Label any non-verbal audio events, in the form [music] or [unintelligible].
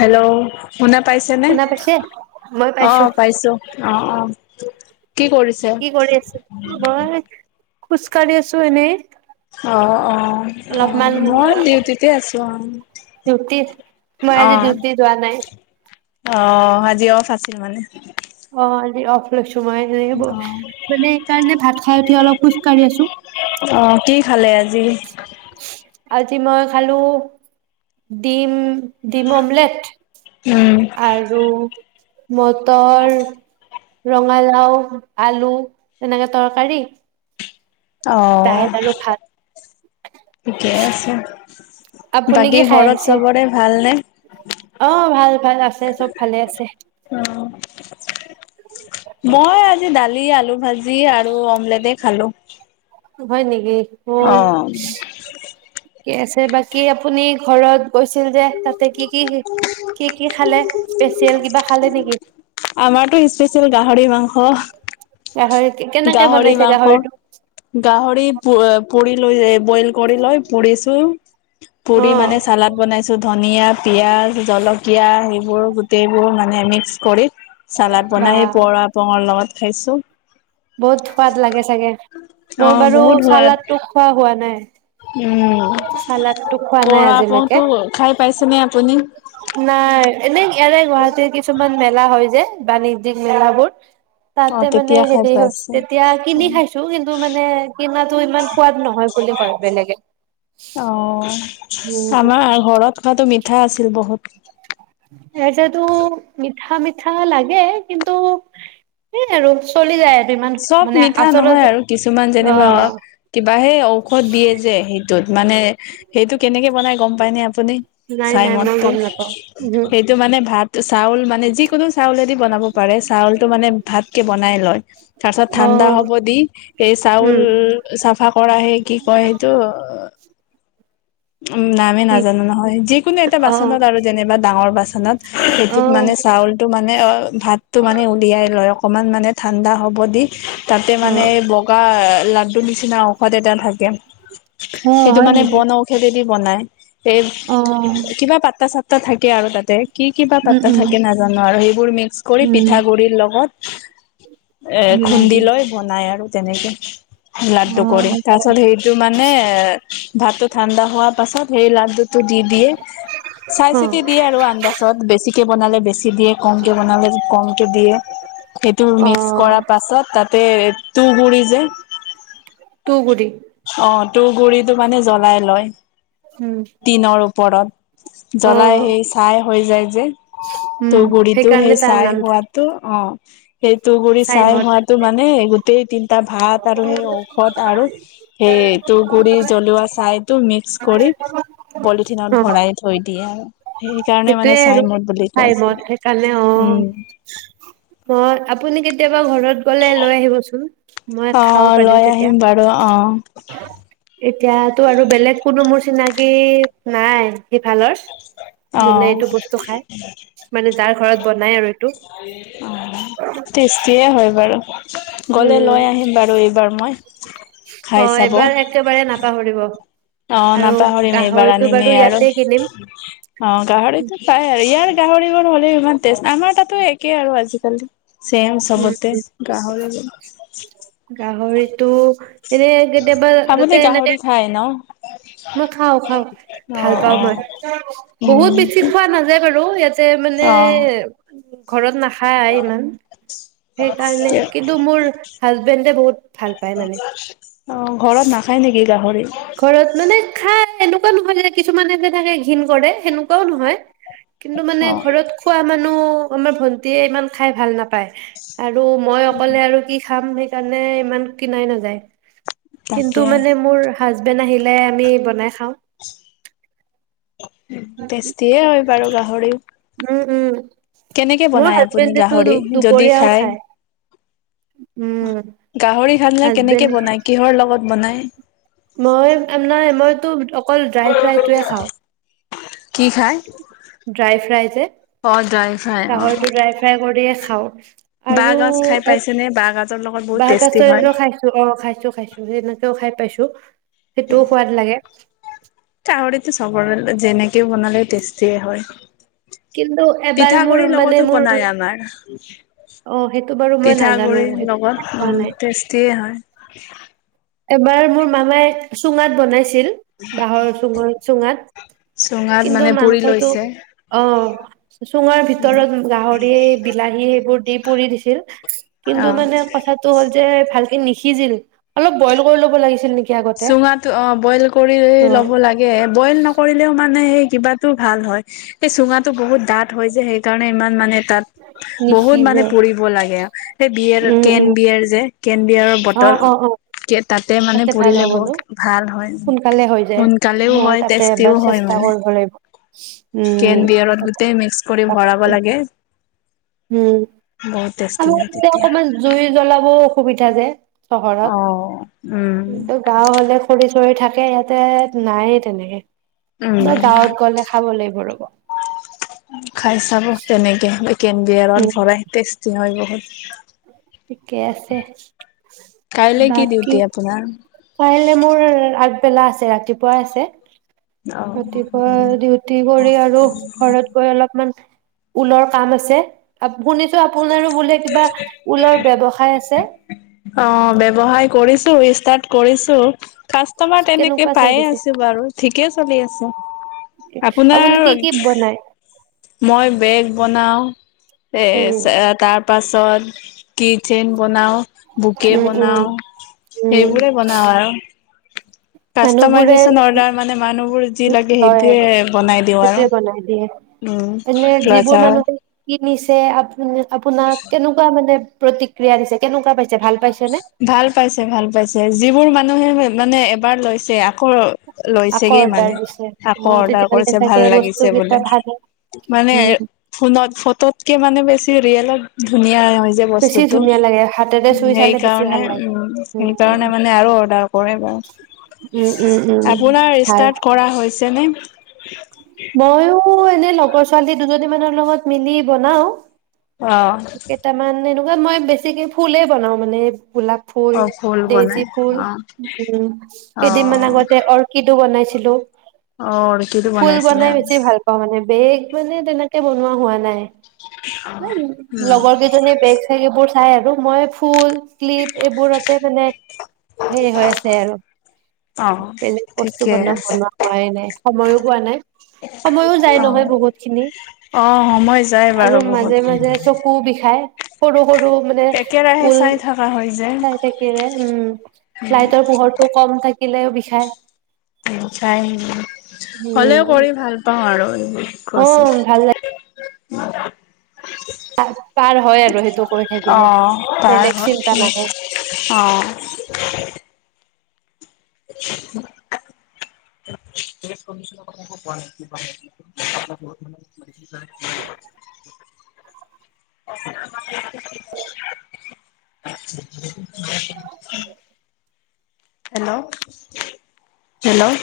Hello শুনা পাইছেনে? শুনা পাইছে? অ' পাইছো। অ' অ'। কি কৰিছে? কি কৰি আছে? মই - - খোজ কঢ়ি আছো এনেই। অঁ অঁ। অ অলপমান মই ডিউটিতে আছো অ ডিউটিত। মই অ। আজি ডিউটি যোৱা নাই। অ আজি অফ আছিল মানে? অ আজি অফ লৈছো। তোমাৰ সেই হব, মানে সেই কাৰণে ভাত খাই উঠি অলপ খোজ কাঢ়ি আছো। জি? আজি মই খালো ডিম। ডিম অমলেট উম আৰু মটৰ, ৰঙালাও, আলু, তেনেকে তৰকাৰী। অহ দাইল আৰু ভাত। ঠিকেই আছে। আপুনি কি বাকী খাই ঘৰত আহিছে? চবৰে ভালনে? অ ভাল ভাল আছে চব ভালে আছে। অ। মই আজি দালি আলু ভাজি জি আৰু অমলেটেই খালো। হয় নেকি? অ অহ। কি আছে বাকী আপুনি ঘৰত গৈছিল যে তাতে কি কি কি কি খালে? স্পেচিয়েল কিবা খালে নেকি? গাহৰি হহ্ কেনেকে গাহৰি বনাইছে মাংস গাহৰিটো গাহৰি প পুৰি লৈ যায় বইল কৰি লয় পুৰিছো অ পুৰি মানে চালাদ বনাইছো ধন নিয়াত পিঁয়াজ, জলকীয়া সেইবোৰ গোটেইবোৰ ন মানে মিক্স কৰি চালাদ বা বনাই এই পুৰনা আপুঙৰ লগত। খাইছোঁ। বহুত সোৱাদ লাগে চাগে, অ মই বাৰু বহুত সোৱাদ চালাদ তো খোৱা হোৱা নাই। উম, চালাডটো খোৱা নাই পুৰনা আজিলৈকে আপুঙটো খাই পাইছেনে আপুনি? নাই এনেই ইয়াৰে গুৱাহাটী টে কিছুমান মেলা হয় যে বাণিজ্যিক মেলাবোৰ অ তাতে মানে তেতিয়া খাই হেৰি পাইছে তেতিয়া কিনি খাইছো, কিন্তু মানে কিনাটো ইমান সোৱাদ নহয় বুলি কয় বেলেগে। অ হুম আমাৰ ঘৰত খোৱাটো মিঠা আছিল বহুত ৰাইছৰটো মিঠা মিঠ ঠা লাগে, কিন্তু সেইয় আৰু চলি যায় আৰু ইমান চব মানে মিঠা নহয় আচলতে আৰু, কিছুমান যেনিবা অ কিবা হেই ঔষধ দিয়ে যে, সেই টো, মানে সেইটো কেনেকে বনায় গম পাই নে আপুনি? আপুনি নাই চায় নাই মই মদটো? গম নাপাওঁ উহু সেইটো মানে ভাত, চাউল, মানে যিকোনো চাউলেদি বনাব পাৰে, চাউলটো মানে ভাতকে বন নাই লয়। তাৰ পিছত ঠাণ্ডা অ' হ'ব দি, এই উম চাউল চাফা কৰা হেই কি কয় এইটো উম, নামে ঠিক নাজানো নহয়। যিকোনো এটা অ' বাচনত আৰু যেনিবা ডাঙৰ বাচনত সেইটোত মানে অ' চাউলটো মানে অ ভাতটো মানে উলিয়াই লয় অকনমান মানে ঠাণ্ডা হব ব দি তাতে মানে অ' বগা লাড্ডু নিচিনা ঔষধ এটা থাকে, অ' সেইটো হয় মানে নেকি বন ঔষধ যে বনায় সেই, অ' কিবা পাত্তা চাত তা থাকে আৰু তাতে কি কি বা উম পাত্তা উম থাকে নাজানো আৰু সেইবোৰ মিক্স কৰি উম পিঠাগুৰিৰ লগত, এ মিলাই খুন্দি দিয়ে লৈ বনায় আৰু তেনেকে লাড্ডু কৰে। অ' তাৰ পাছত সেইটো মানে এ ভাতত হোৱাৰ পাছত সেই লাডু টো দি দিয়ে। চাই অ' অ' চিতি দিয়ে আৰু আন্দাচত, বেছিকে বনালে বেছি দিয়ে, কমকে বনালে কমকে দিয়ে, সেইটো অ মিক্স কৰাৰ পাছত, তাতে তুহ গুৰি যে, তুগুৰি অ' তুহ গুৰিত টো মানে জ্বলাই উম টিনৰ ওপৰ ওপৰত জ্বলাই অ' সেই চাই হৈ যায় যে উম তুহ গুৰিতো সেইকাৰণে সেই তাৰ চায় নাম হোৱাতো অহ! [unintelligible] সেই তুহ গুৰি ছাই চাইমদ হোৱাতো মানে গোটেই তিনিটা ভাত আৰু সেই ঔষধ আৰু সেই তুহ গুৰি জ্বলোৱা ছায় মিক্স কৰি পলিথিনত অ' ভৰাই থৈ দিয়ে আৰু সেইকাৰণে মানে সেইটোয়ে আৰু চাইমদ বুলি কয় চাইমদ চাগে, সেইকাৰণে অ' উম! মই আপুনি কেতিয়াৰ? এবাৰ ঘৰত গ'লে লৈ আহিবচোন মই খাব অ', পাৰিম লৈ তেতিয়া আহিম বাৰু অ', [inaudible] এতিয়াতো আৰু বেলেগ কোনো মোৰ চিনাকি বি নাই সিফালৰ যোনে অ', এইটো বস্তু খায় মানে যাৰ ঘৰত বনাই আৰু এইটো টেষ্টিয়ে হয় বাৰু গ'লে উম লৈ আহিম বাৰু এইবাৰ মই। খাই অ চাব। এবাৰ একেবাৰে নাপাহৰিব। অ আৰু নাপাহৰো এইবাৰ গাহৰিটো বাৰু আনিমেই আৰু ইয়াতে কিনিম অ গাহৰিতো পাই আৰু ইয়াৰ গাহৰিবোৰ হলে ইমান আমাৰ তাতো একেই আৰু আজিকালি। ছেম উম সবতে গাহৰি গাহৰিটো এনে গ ডব মতে [unintelligible] [unintelligible] [unintelligible] খায় ন? মই খাও খাও ভাল অ', পাও অ', মই বহুত বেছি উম, খোৱা নাযায় বাৰু ইয়াত যে মানে অ'। ঘৰত নাখা কিন্তু মোৰ হাজবেণ্ডে বহুত ভাল পায় মানে অ ঘৰত নাখায় নেকি গাহৰি ঘৰত মানে খাই এনেকুৱা নহয় যে কিছুমাননে যেনেকে ঘিণ কৰে সেনেকুৱাও নহয়। কিন্তু মানে অ', ঘৰত খোৱা মানুহ আমাৰ ভণ্টিয়ে ইমান খাই ভাল নাপায় আৰু মই অকলে আৰু কি খাম সেইকাৰণে ইমান কিনাই নাযায়। তাকে কিন্তু মানে মোৰ হাজবেণ্ড আহিলে আমি বনাই খাওঁ। টেষ্টিয়ে হয় বাৰু গাহৰি উম উম কেনেকে মোৰ বনাই আপুনি হাজবেণ্ডেতো গাহৰি যদি দুপৰীয়াও খায়? উম খানা কেনেকে হাজবেণ্ড বনাই কিহৰ লগ ক'ত বনাই? মই আ নাই মই [unintelligible] [unintelligible] [inaudible] অকল ড্ৰাই ফ্ৰাইটোৱে খাওঁ। কি খায় ড্ৰাই ফ্ৰাই যে অ ড্ৰাই ফ্ৰাই অ গাহৰিটো ড্ৰাই ফ্ৰাই কৰি হে খাওঁ। বাঁহ আৰু গাজ খাই পাইছেনে বাঁহ গাজৰ লগত বহুত বাঁহ টেষ্টি হয় গাজৰ খাইছ? অ' খাইছো খাইছো সনেকেও খাই পাইছো সেইটোও সোৱাদ লাগে। গাহৰিতো চবৰে যেনেকেও বনালে টেষ্টিয়ে হয়। কিন্তু এবাৰ মোৰ পিঠাগুৰিৰ মানে লগতো মোৰ বনাই আমাৰ। অ সেইটো বাৰু মই নাজানো পিঠাগুড়িৰ সেইটো খাই লগত পোৱা উম নাই টেষ্টিয়ে হয়। এবাৰ মোৰ মামাই চূঙাত বনাইছ ছিল বাঁহৰ চূঙৰ চূঙাত। চুঙাত কিন্তু মানে পুৰি মাংসটো, লৈছে অ' চূঙাৰ ভিতৰত গাহৰি, বিলাহী সেইবোৰ দি পুৰি দিছিল কিন্তু অ মানে কথাটো হ'ল যে ভালকে নিসি সিজিল। অলপ বইল কৰি ল'ব লাগিছিল নেকি? আগতে চুঙাট অ' বইল কৰি অ ল'ব লাগে, বইল নকৰিলেওঁ মানে সে কিবাতো ভাল হয়, এই চুঙাটো বহুত ডাঠ হয় যে সেই কাৰণে ইমান মানে তাত বহুত মানে নিসিজে পুৰিব লাগে। সেই বিয়েৰ উম কেন উম বিয়েৰ যে কেন বিয়েৰৰ অ বটল অ অ কে তাতে মানে ভাল কৰিলে হ'ব ন বহুত ভাল হয়, সোনকালে হৈ যায় সোনকালেও মই হয় তাতে এবাৰ টেষ্টিও হয় চেষ্টা মানে কৰিব লাগিব উম কেন বিয়েৰত গোটেই মিক্স কৰি ভৰাব লাগে। উম বহুত টেষ্টি আমাৰ হয় তাতে তেতিয়া। অকনমান জুই জ্বলাবও অসু বিধা যে অ চহৰত, উম কিন্তু গাঁও হ'লে খৰি চৰি থাকে। ইয়াতে নাইয়ে তেনেকে। উম, কিবা গাঁৱত গ'লে খাব লাগিব ৰ'ব খাই চাব তেনেকে। কেনবিয়েৰত উম ভৰাই টেষ্টি হয়। বহুত। ঠিকে আছে। কাইলৈ কি বাকী ডিউটি আপোনাৰ? কাইলে মোৰ আগ বেলা আছে। ৰাতিপুৱা আছে। অ ৰাতিপুৱা ডিউটি কৰি আৰু ঘৰত গৈ অলপমান ঊলৰ কাম আছে। শুনিছো আপোনাৰো বোলে কিবা ফুলৰ ব্যৱসায় আছে? অ' ব্যৱসায় কৰিছো, ষ্টাৰ্ট কৰিছো। কাষ্টমাৰ তেনেকে কেনেকুৱা পায়ে চলিছে আছো বাৰু ঠিক। ঠিকে চলি আছে। আপোনাৰ আপুনি কি কি বনায়? মই বেগ বনাওঁ, এ, উম তাৰ পাছত কি চেইন বনাওঁ। বোকে উম উম বনাওঁ উম সেইবোৰে বনাওঁ আৰু। মানুহবোৰে কাষ্টমাইজেচন অৰ্ডাৰ মানে মানুহবোৰ যি লাগে হয় আৰু সেইটোৱে বনাই দিওঁ সেইটোয়ে বনাই দিয়ে আৰু [inaudible] নিচে আপোনাক আপোনাক কেনেকুৱা মানে প্ৰতিক্ৰিয়া দিছে। কেনেকুৱা পাইছে ভাল পাইছে নে ভাল পাইছে, ভাল পাইছে যিবোৰ মানে মানুহে মানে এবাৰ লৈছে আকৌ আকৌ লৈছেগে মানে অৰ্ডাৰ দিছে অ আকৌ অৰ্ডাৰ তেতিয়াহ'লে কৰিছে ভাল চাগে বস্তু লাগিছে কেইটা বোলে ভালে মানে উম ফোনত ফটোতকে মানে বেছি ৰিয়েলত ধুনীয়াই অ, বেছি ধুনীয়া লাগে হাতেৰে উম, চুই চালে বেছি সেইকাৰণে ভাল লাগে -উম, উম উম সেইকাৰণে মানে আৰু বা অৰ্ডাৰ কৰে বা উম উম উম আপোনাৰ ষ্টাৰ্ট কৰা হৈছেনে? ময়ো ও এনে লগৰ ছোৱালী দুজনী মানৰ লগত মিলি বনাও। অ', এনেকুৱাত মই বেছিকে ফুলেই বনাও মানে গোলাপ ফুল অ দেজী বনাই ফুল, অ উম অ কেইদিনমান আগতে অৰ্কিডো বনাইছ [unintelligible] অ, অৰ্কিডো বনাইছিলা। ভাল পাওঁ মানে বেগ মানে তেনেকে বনোৱা হোৱা নাই। অ [unintelligible] লগৰ কেইজনীৰ বেগ চেগ এইবোৰ খাই আৰু মই ফুল শ্লিপ এইবোৰতে মানে হেৰি হৈ আছে আৰু অ বেলেগ বস্তু ঠিকে বন আছে বনোৱা হোৱাই নাই। সময়ো হোৱা নাই। সময়ো যায় নহয় অ বহুত খিনি, অ সময় যায় বাৰু আৰু বহুত মাজে মাজে চকু বিষায়। ক'ৰো সৰু মানে একেৰাহে ঊল চাই থকা হয় যে চাই থাকিলৰে উম লাইটৰ পোহৰটো ক'ম থাকে লেও বিষাই। হ'লেওঁ উম কৰি ভাল পাওঁ আৰু। অ [unintelligible] মজা। পা পাৰ হয় আৰু সেইটো কৰি অ থাকিলে, তাৰ বেলেগ হয় চিন্তা নাহে। অ [inaudible] [inaudible] [inaudible] [inaudible] হেল্ল', হেল্ল'?